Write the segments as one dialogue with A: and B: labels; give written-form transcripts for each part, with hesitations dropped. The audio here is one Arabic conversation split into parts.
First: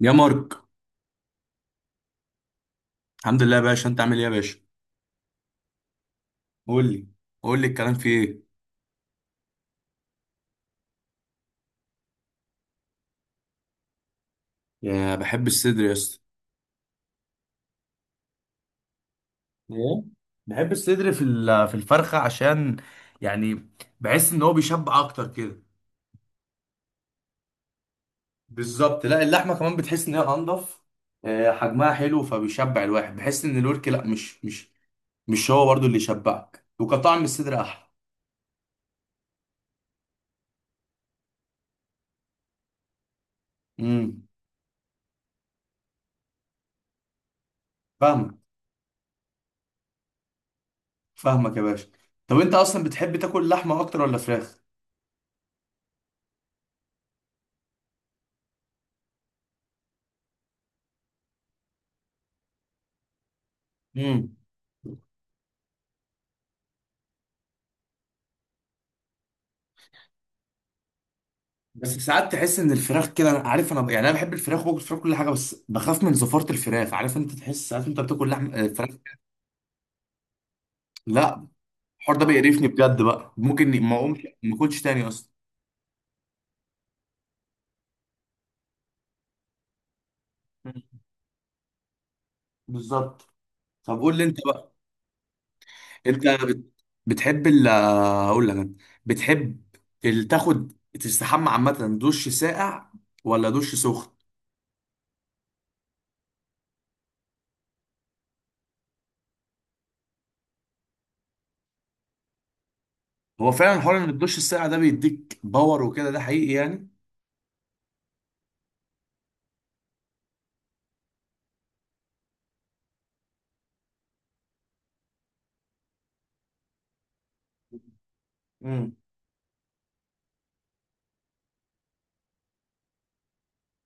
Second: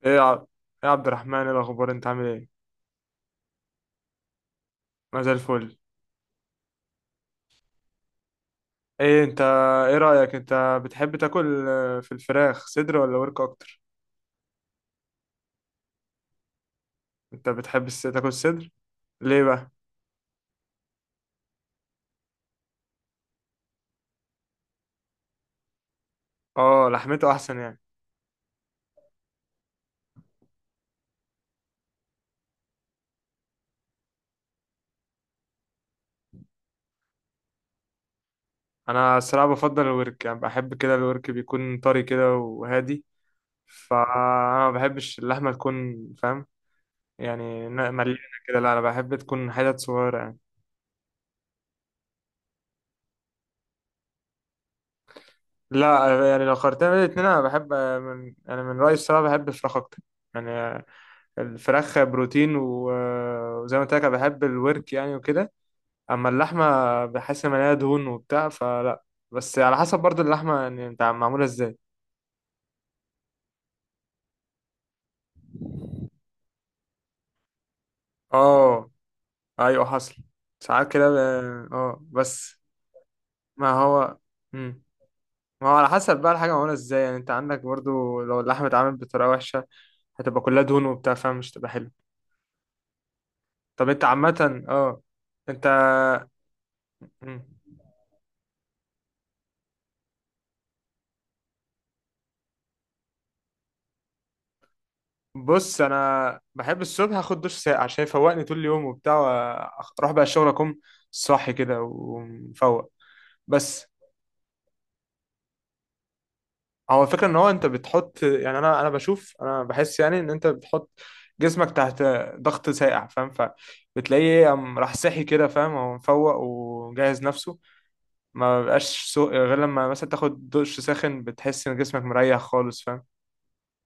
A: يا
B: ايه، إيه
A: مارك.
B: يا عبد الرحمن، ايه الاخبار؟ انت عامل ايه؟
A: الحمد لله يا باشا، انت عامل ايه يا باشا؟
B: ما زي الفل.
A: قول لي قول لي الكلام في ايه؟
B: ايه انت ايه رايك، انت بتحب تاكل في الفراخ صدر ولا ورك اكتر؟
A: يا بحب الصدر يا اسطى.
B: انت بتحب تاكل صدر؟ ليه بقى؟
A: ايه، بحب الصدر في في الفرخه، عشان يعني بحس ان هو بيشبع اكتر كده.
B: اه، لحمته احسن يعني.
A: بالظبط، لا اللحمه كمان بتحس ان هي انضف. حجمها حلو فبيشبع الواحد، بحس ان الورك لا مش هو برضو اللي يشبعك، وكطعم الصدر احلى.
B: انا الصراحه بفضل الورك، يعني بحب كده الورك بيكون طري كده وهادي،
A: امم
B: فانا ما بحبش اللحمه تكون، فاهم؟ يعني مليانه
A: فاهمك
B: كده. لا انا بحب تكون حتت صغيره يعني.
A: فاهمك يا باشا. طب انت اصلا بتحب تاكل لحمه اكتر ولا فراخ؟
B: لا يعني، لو قارنتها بين الاتنين، انا بحب من يعني، من رايي الصراحه بحب الفراخ اكتر. يعني الفراخ بروتين وزي ما قلت لك أنا
A: امم
B: بحب الورك يعني وكده. اما اللحمه، بحس ان هي دهون وبتاع فلا. بس على حسب برضو اللحمه، يعني انت معموله ازاي.
A: بس ساعات تحس ان الفراخ كده، أنا عارف، انا انا بحب الفراخ وباكل فراخ كل حاجه، بس بخاف من زفاره الفراخ. عارف، انت تحس ساعات انت بتاكل لحم
B: اه،
A: فراخ.
B: ايوه حصل. ساعات كده
A: لا
B: اه،
A: الحوار ده
B: بس.
A: بيقرفني بجد، بقى
B: ما
A: ممكن ما
B: هو.
A: اقومش ما
B: مم.
A: اكلش تاني اصلا.
B: ما هو على حسب بقى الحاجه معموله ازاي، يعني انت عندك برضو لو اللحمه اتعملت بطريقه وحشه، هتبقى كلها دهون
A: مم.
B: وبتاع، فمش تبقى حلو.
A: بالظبط.
B: طب
A: طب
B: انت
A: قول لي انت
B: عامه،
A: بقى.
B: اه، انت.
A: انت
B: مم.
A: بتحب ال اقول لك أنا. بتحب تاخد تستحمى عامه، دش ساقع ولا دش سخن؟
B: بص، انا بحب الصبح اخد دش ساقع عشان يفوقني طول اليوم وبتاع، اروح بقى الشغل، اكون صاحي كده ومفوق.
A: هو فعلا
B: بس
A: حوار ان الدش الساقع ده بيديك باور وكده، ده حقيقي يعني.
B: هو الفكره ان هو انت بتحط، يعني انا بشوف، انا بحس يعني ان انت بتحط جسمك تحت ضغط ساقع، فاهم؟ فبتلاقيه قام راح صاحي كده، فاهم، هو مفوق وجهز نفسه. ما
A: مم.
B: بقاش سوق غير لما مثلا تاخد دش ساخن، بتحس ان جسمك مريح خالص، فاهم.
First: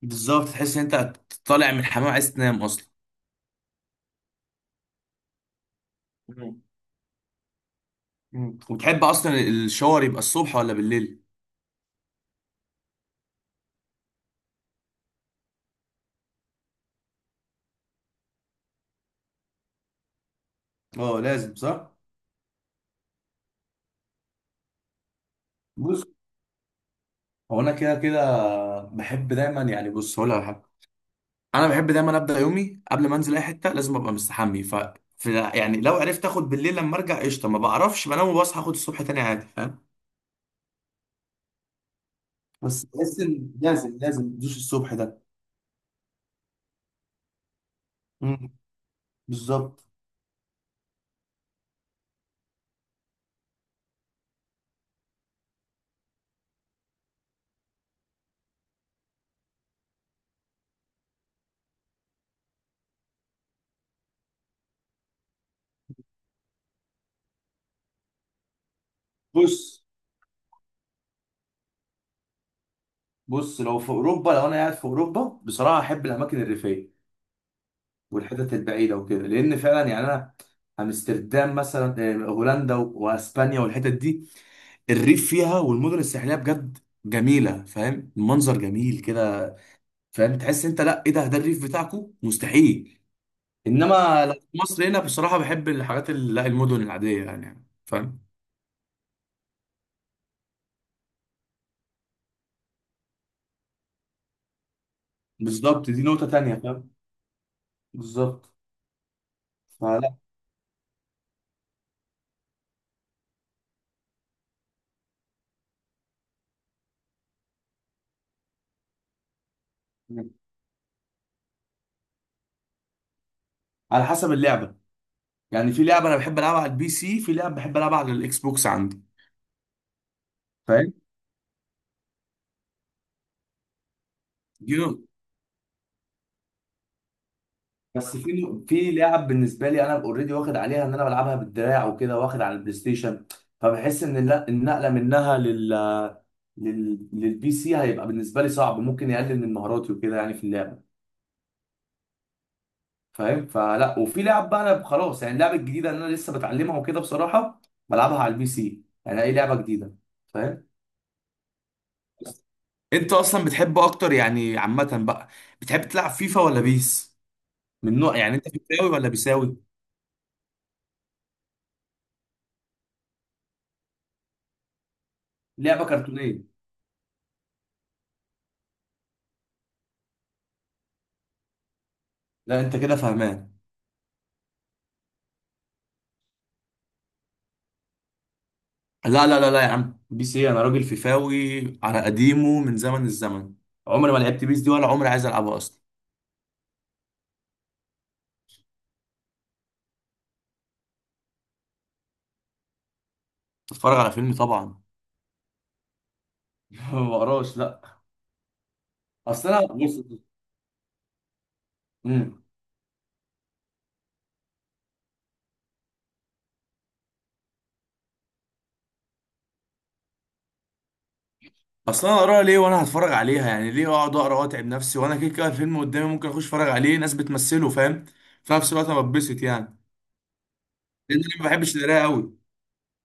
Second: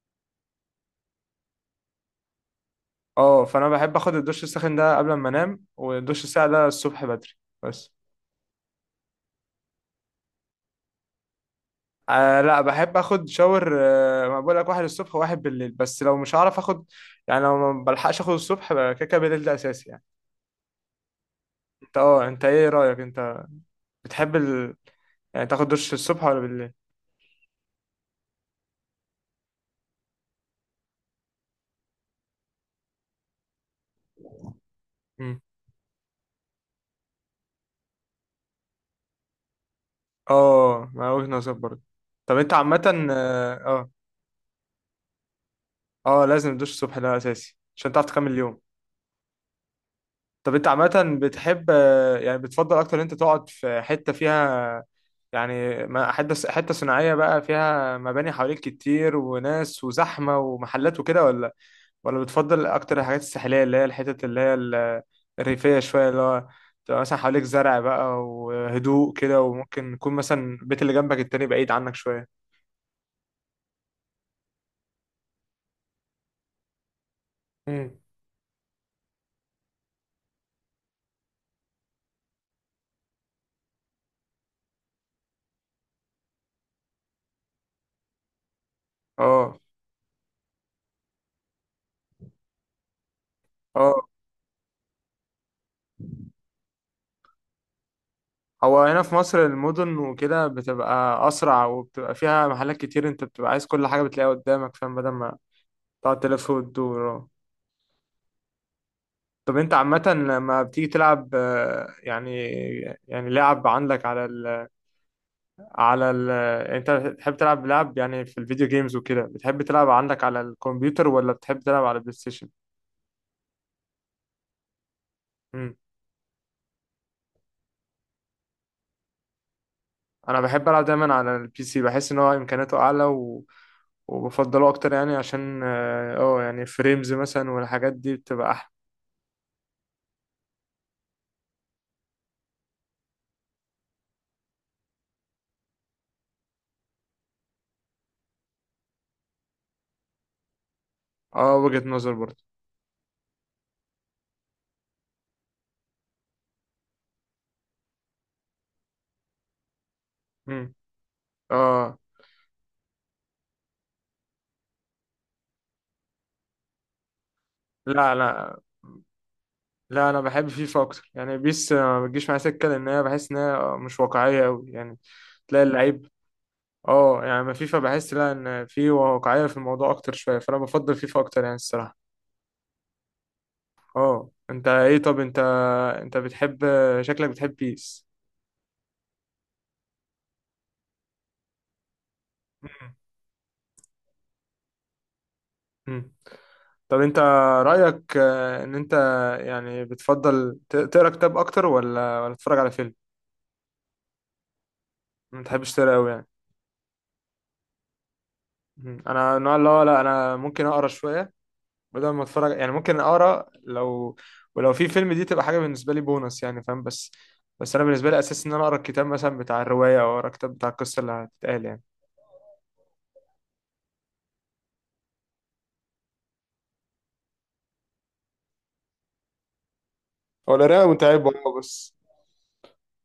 A: بالظبط، تحس ان انت طالع من الحمام عايز تنام اصلا.
B: اه، فانا بحب اخد الدش الساخن ده قبل ما انام، والدش الساقع
A: مم.
B: ده الصبح بدري. بس.
A: مم. وتحب اصلا الشاور يبقى الصبح ولا بالليل؟
B: آه، لا بحب اخد شاور، ما بقول لك، واحد الصبح وواحد بالليل، بس لو مش هعرف اخد، يعني لو ما بلحقش اخد الصبح، بقى كده كده بالليل ده اساسي يعني.
A: اه لازم، صح.
B: انت ايه رايك، انت بتحب ال... يعني تاخد دش
A: بص،
B: الصبح ولا بالليل؟
A: هو انا كده كده بحب دايما، يعني بص هقول لك على حاجه، انا بحب دايما ابدا يومي قبل ما انزل اي حته لازم ابقى مستحمي. ف في
B: مم.
A: يعني لو عرفت اخد بالليل لما ارجع قشطه، ما بعرفش، بنام وبصحى اخد الصبح تاني عادي. فاهم؟
B: اه، ما وجهة نظر برضه. طب انت عامه،
A: بس تحس
B: اه
A: ان
B: اه.
A: لازم تدوس الصبح ده.
B: لازم تدوش الصبح ده اساسي عشان تعرف تكمل
A: مم.
B: اليوم.
A: بالظبط.
B: طب انت عامة، بتحب يعني بتفضل اكتر انت تقعد في حتة فيها، يعني حتة صناعية بقى فيها مباني حواليك كتير وناس وزحمة ومحلات وكده، ولا بتفضل اكتر الحاجات الساحلية اللي هي الحتت اللي هي الريفية شوية، اللي هو تبقى مثلا حواليك زرع بقى وهدوء كده،
A: بص
B: وممكن يكون مثلا البيت اللي جنبك التاني بعيد عنك شوية.
A: بص لو في اوروبا، لو انا قاعد في اوروبا بصراحه احب الاماكن الريفيه
B: مم.
A: والحتت البعيده وكده، لان فعلا يعني انا، امستردام مثلا هولندا واسبانيا والحتت دي، الريف فيها والمدن الساحليه بجد جميله. فاهم؟ المنظر جميل كده.
B: اه
A: فاهم؟ تحس انت لا ايه ده، ده الريف بتاعكو، مستحيل.
B: اه.
A: انما لو في مصر هنا بصراحه بحب الحاجات لا المدن العاديه يعني. فاهم؟
B: هو هنا في مصر المدن وكده بتبقى أسرع، وبتبقى فيها محلات كتير، أنت بتبقى عايز كل حاجة بتلاقيها قدامك، فاهم؟ بدل ما
A: بالظبط، دي
B: تقعد
A: نقطه
B: تلف
A: تانية. فاهم؟
B: وتدور، اه.
A: بالظبط.
B: طب أنت عامة
A: فلا،
B: لما بتيجي تلعب، يعني، يعني لعب عندك على ال على ال أنت بتحب تلعب لعب يعني في الفيديو جيمز وكده، بتحب تلعب عندك على الكمبيوتر ولا بتحب تلعب على البلاي ستيشن؟
A: على حسب اللعبه، يعني
B: مم.
A: في لعبه انا بحب العبها على البي سي، في لعبه بحب العبها على الاكس بوكس عندي.
B: أنا بحب ألعب
A: فاهم؟
B: دايما على البي سي، بحس إن هو إمكانياته أعلى، و وبفضله
A: دي
B: أكتر يعني عشان يعني فريمز مثلا والحاجات دي
A: بس
B: بتبقى
A: في
B: أحلى.
A: لعب بالنسبه لي انا اوريدي واخد عليها ان انا بلعبها بالدراع وكده واخد على البلاي ستيشن، فبحس ان النقله منها لل لل للبي سي هيبقى بالنسبه لي صعب، ممكن يقلل من مهاراتي وكده يعني في اللعبه.
B: اه، وجهة نظر برضه.
A: فاهم؟ فلا وفي لعب بقى انا خلاص، يعني اللعبه الجديده اللي انا لسه بتعلمها وكده بصراحه بلعبها على البي سي يعني، اي لعبه جديده. فاهم؟
B: امم. اه.
A: انت اصلا بتحب اكتر يعني عامه بقى، بتحب تلعب فيفا ولا بيس؟ من
B: لا
A: نوع يعني انت
B: لا
A: فيفاوي ولا بيساوي؟
B: لا، انا بحب فيفا اكتر، يعني بيس ما بتجيش معايا سكه، لان انا بحس انها مش واقعيه قوي يعني، تلاقي
A: لعبه
B: اللعيب.
A: كرتونيه،
B: اه يعني، ما فيفا بحس لا ان في واقعيه في الموضوع اكتر شويه، فانا بفضل فيفا اكتر يعني الصراحه.
A: لا انت كده فاهمان.
B: اه، انت ايه؟ طب انت، انت بتحب، شكلك بتحب بيس؟
A: لا لا لا لا يا عم، بيس ايه؟ انا راجل فيفاوي على قديمه من
B: مم.
A: زمن الزمن. عمري ما لعبت بيس دي ولا عمري عايز العبها اصلا.
B: مم. طب انت رايك ان انت يعني بتفضل تقرا كتاب اكتر، ولا تتفرج على فيلم؟
A: اتفرج على فيلم طبعا
B: ما بتحبش تقرا قوي يعني.
A: ما بقراش، لا.
B: مم. انا
A: اصل
B: النوع
A: انا
B: اللي هو،
A: بص.
B: لا انا ممكن اقرا شويه بدل ما
A: امم
B: اتفرج يعني، ممكن اقرا، لو ولو في فيلم دي تبقى حاجه بالنسبه لي بونص يعني، فاهم؟ بس انا بالنسبه لي، اساس ان انا اقرا الكتاب مثلا بتاع الروايه، او اقرا الكتاب بتاع القصه اللي هتتقال يعني.
A: اصل انا اقراها ليه وانا هتفرج عليها؟ يعني ليه اقعد اقرا واتعب نفسي وانا كده كده الفيلم قدامي، ممكن اخش اتفرج عليه، ناس بتمثله. فاهم؟ في نفس الوقت انا بتبسط يعني،
B: هو القراية
A: لان
B: متعبة
A: انا ما
B: اه،
A: بحبش
B: بس
A: القرايه قوي.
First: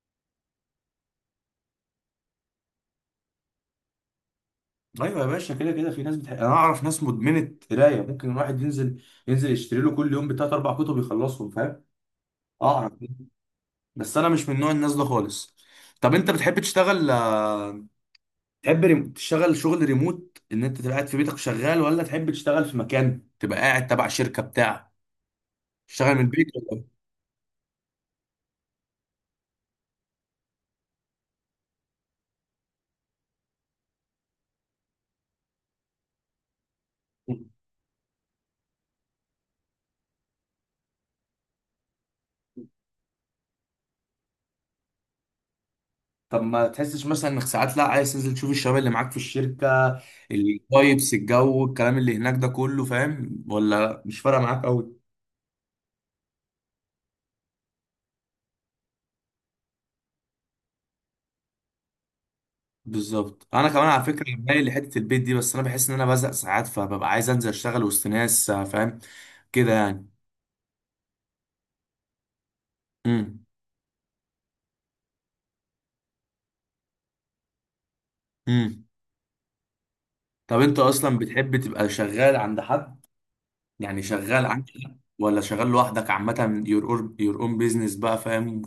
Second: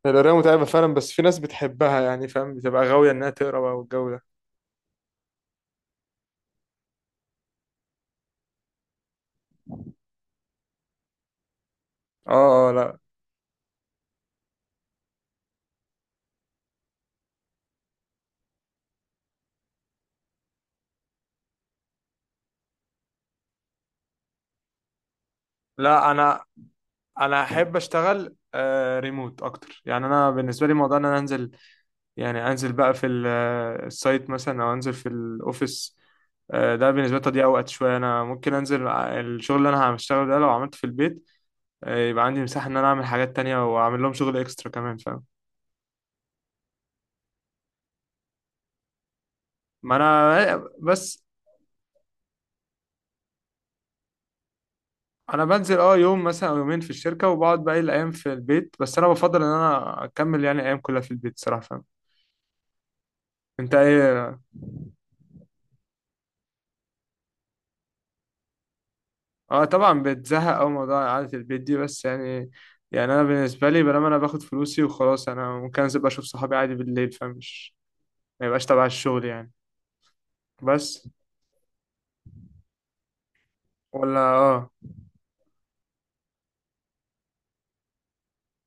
B: هي القراية متعبة فعلا، بس في ناس بتحبها يعني، فاهم؟ بتبقى غاوية إنها تقرا بقى والجو ده.
A: ايوه يا باشا، كده كده في ناس انا اعرف ناس مدمنه قرايه، ممكن الواحد ينزل يشتري له كل يوم بتلات اربع كتب يخلصهم. فاهم؟
B: اه اه،
A: اعرف.
B: لا
A: بس انا مش من نوع الناس ده خالص. طب انت بتحب تشتغل تحب تشتغل شغل ريموت ان انت تبقى قاعد في بيتك شغال، ولا تحب تشتغل في مكان تبقى قاعد تبع شركة بتاع،
B: لا،
A: تشتغل من
B: انا
A: البيت ولا؟
B: انا احب اشتغل ريموت اكتر، يعني انا بالنسبه لي موضوع ان انا انزل، يعني انزل بقى في السايت مثلا، او انزل في الاوفيس، ده بالنسبه لي
A: إيه؟
B: تضييع وقت شويه، انا ممكن انزل الشغل اللي انا هشتغله ده لو عملته في البيت، يبقى عندي مساحه ان انا اعمل حاجات تانية، واعمل لهم شغل اكسترا كمان، فاهم.
A: طب ما تحسش مثلا انك ساعات لا عايز تنزل تشوف الشباب اللي معاك في
B: ما
A: الشركة،
B: انا
A: الفايبس
B: بس
A: الجو الكلام اللي هناك ده كله. فاهم؟ ولا مش فارقة معاك قوي؟
B: انا بنزل اه يوم مثلا او يومين في الشركه، وبقعد باقي الايام في البيت، بس انا بفضل ان انا اكمل يعني الايام كلها في البيت صراحه، فاهم.
A: بالظبط، انا
B: انت
A: كمان على فكره
B: ايه؟
A: مايل لحته البيت دي، بس انا بحس ان انا بزهق ساعات، فببقى عايز انزل اشتغل وسط ناس فاهم،
B: اه
A: كده
B: طبعا
A: يعني.
B: بتزهق أوي موضوع إعادة البيت دي، بس يعني، يعني أنا
A: امم
B: بالنسبة لي، بلما أنا باخد فلوسي وخلاص، أنا ممكن أنزل بقى أشوف صحابي عادي بالليل، فمش ما يبقاش
A: امم.
B: تبع الشغل يعني.
A: طب انت
B: بس.
A: اصلا بتحب تبقى شغال عند حد؟ يعني
B: ولا
A: شغال
B: اه.
A: عند حد ولا شغال لوحدك عامة your own business بقى؟ فاهم؟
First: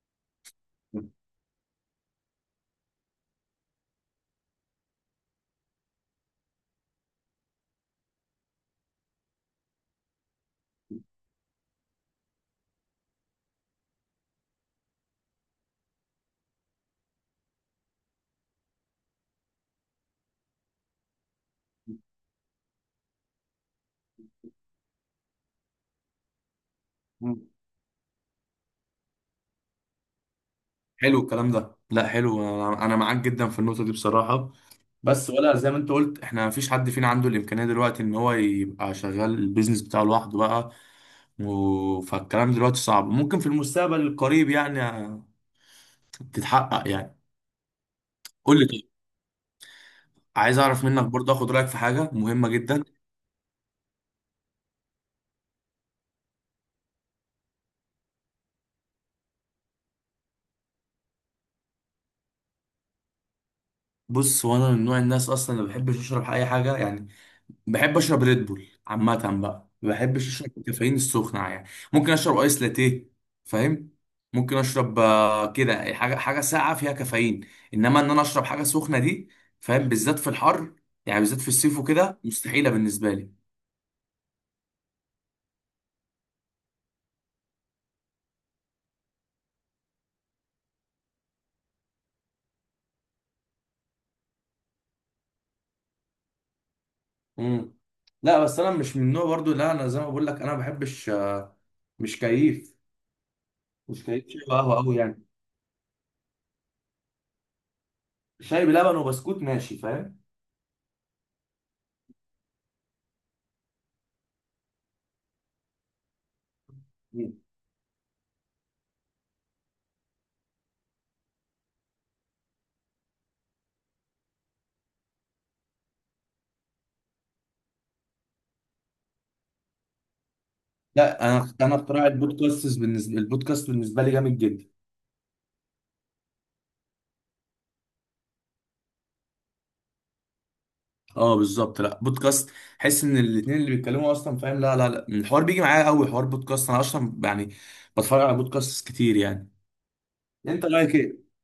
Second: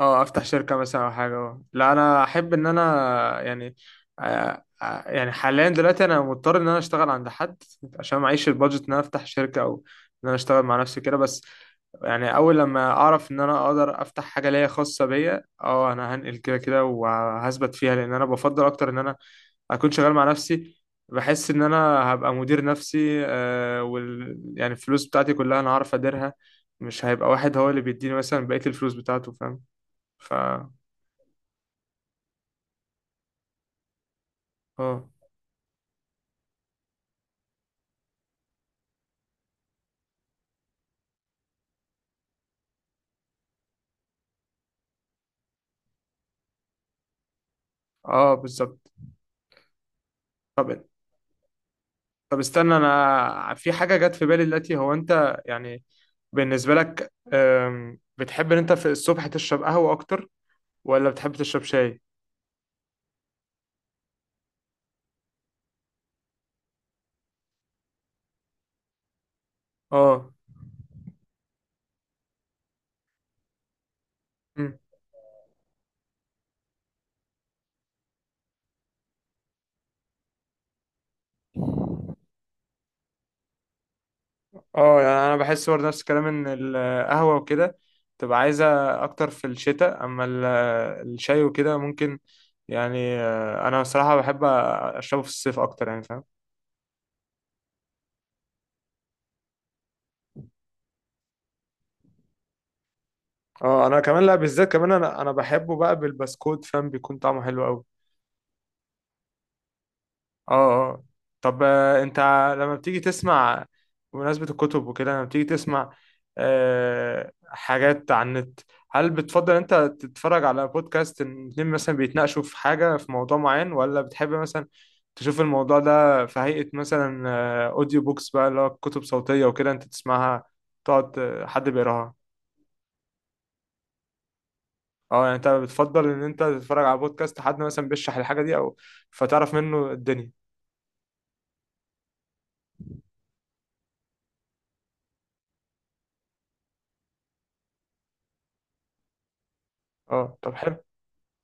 B: اه أفتح شركة مثلا أو حاجة، اه، لا أنا أحب إن أنا يعني يعني حاليا دلوقتي أنا مضطر إن أنا أشتغل عند حد عشان معيش البادجت إن أنا أفتح شركة، أو إن أنا أشتغل مع نفسي كده. بس يعني اول لما اعرف ان انا اقدر افتح حاجه ليا خاصه بيا، اه انا هنقل كده كده وهثبت فيها، لان انا بفضل اكتر ان انا اكون شغال مع نفسي. بحس ان انا هبقى مدير نفسي، آه وال يعني الفلوس بتاعتي كلها انا هعرف اديرها، مش هيبقى واحد هو اللي بيديني مثلا بقيه الفلوس بتاعته، فاهم؟ ف
A: حلو الكلام ده، لا حلو، انا معاك جدا في النقطة دي بصراحة.
B: اه
A: بس ولا زي ما انت قلت احنا مفيش حد فينا عنده الامكانية دلوقتي ان هو يبقى شغال البيزنس بتاعه لوحده بقى. فالكلام دلوقتي صعب، ممكن في المستقبل القريب يعني تتحقق يعني.
B: اه،
A: قول لي
B: بالظبط.
A: طيب، عايز
B: طب
A: اعرف منك برضه، اخد رايك في حاجه
B: طب
A: مهمه
B: استنى،
A: جدا.
B: انا في حاجه جت في بالي دلوقتي، هو انت يعني بالنسبه لك بتحب ان انت في الصبح تشرب قهوه اكتر ولا بتحب تشرب شاي؟
A: بص، وانا من نوع الناس اصلا اللي ما بحبش اشرب اي حاجه يعني، بحب اشرب ريد بول عامه بقى. ما بحبش
B: اه.
A: اشرب الكافيين السخنه يعني، ممكن اشرب ايس لاتيه. فاهم؟ ممكن
B: مم.
A: اشرب كده حاجه ساقعه فيها كافيين، انما ان انا اشرب حاجه سخنه دي، فاهم؟ بالذات في الحر يعني، بالذات في الصيف وكده مستحيله بالنسبه لي.
B: اه يعني انا بحس برضه نفس الكلام، ان القهوه وكده تبقى عايزه اكتر في الشتاء، اما الشاي وكده ممكن، يعني انا بصراحه بحب اشربه في الصيف اكتر يعني، فاهم.
A: امم لا بس انا مش من النوع برضو، لا انا زي ما بقول لك انا ما بحبش مش كيف.
B: اه، انا
A: مش
B: كمان
A: كيف
B: لا،
A: شاي
B: بالذات
A: وقهوه
B: كمان
A: قوي
B: انا
A: يعني،
B: انا بحبه بقى بالبسكوت، فاهم، بيكون طعمه حلو قوي.
A: شاي بلبن وبسكوت ماشي. فاهم؟
B: اه اه. طب انت لما بتيجي تسمع، بمناسبة الكتب وكده، لما بتيجي تسمع حاجات على النت، هل بتفضل انت تتفرج على بودكاست ان اتنين مثلا بيتناقشوا في حاجة في موضوع معين، ولا بتحب مثلا تشوف الموضوع ده في هيئة مثلا اوديو بوكس بقى، اللي هو كتب صوتية وكده انت تسمعها، تقعد
A: لا انا
B: حد
A: انا اختراع
B: بيقراها؟
A: البودكاست، البودكاست بالنسبه لي جامد جدا.
B: اه يعني، انت بتفضل ان انت تتفرج على بودكاست حد مثلا بيشرح الحاجة دي، او فتعرف منه الدنيا.
A: اه بالظبط، لا بودكاست، حس ان الاثنين اللي بيتكلموا اصلا. فاهم؟ لا لا لا، الحوار بيجي معايا قوي، حوار بودكاست انا اصلا يعني بتفرج على بودكاست كتير يعني.
B: اه، طب
A: انت
B: حلو.
A: رايك ايه؟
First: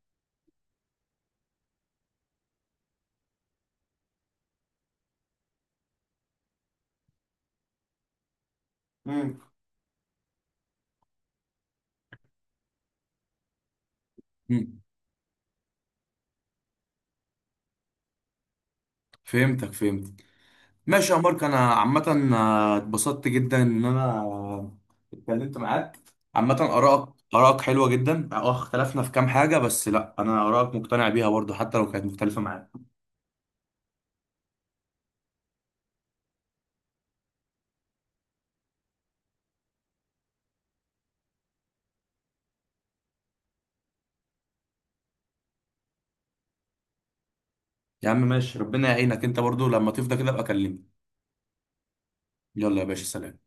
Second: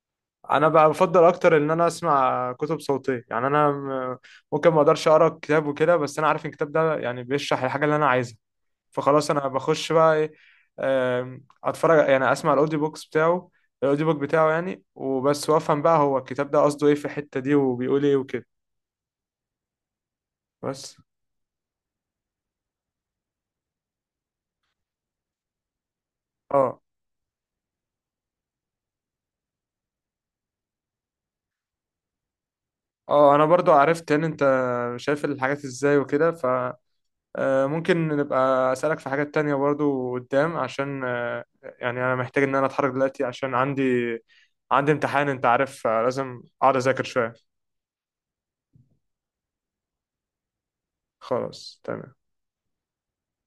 B: انا بقى بفضل اكتر ان انا اسمع كتب صوتيه، يعني انا ممكن ما اقدرش اقرا كتاب وكده، بس انا عارف إن الكتاب ده يعني بيشرح الحاجه اللي انا عايزها، فخلاص
A: مم.
B: انا بخش بقى ايه، اتفرج يعني، اسمع الاوديو بوكس بتاعه، الاوديو بوك بتاعه
A: مم.
B: يعني، وبس وافهم بقى هو الكتاب ده قصده ايه في الحته دي وبيقول ايه وكده.
A: فهمتك.
B: بس.
A: ماشي يا مارك، انا عامه اتبسطت جدا ان انا اتكلمت معاك. عامه
B: اه
A: ارائك حلوه جدا. اه اختلفنا في كام حاجه، بس لا انا ارائك مقتنع بيها برضو حتى لو كانت مختلفه معايا.
B: اه، انا برضو عرفت ان انت شايف الحاجات ازاي وكده، ممكن نبقى أسألك في حاجات تانية برضو قدام، عشان يعني أنا محتاج إن أنا أتحرك دلوقتي عشان عندي امتحان، أنت عارف، لازم أقعد أذاكر شوية.
A: يا عم ماشي، ربنا يعينك، انت برضو لما تفضى كده ابقى كلمني.
B: خلاص تمام.
A: يلا يا باشا، سلام.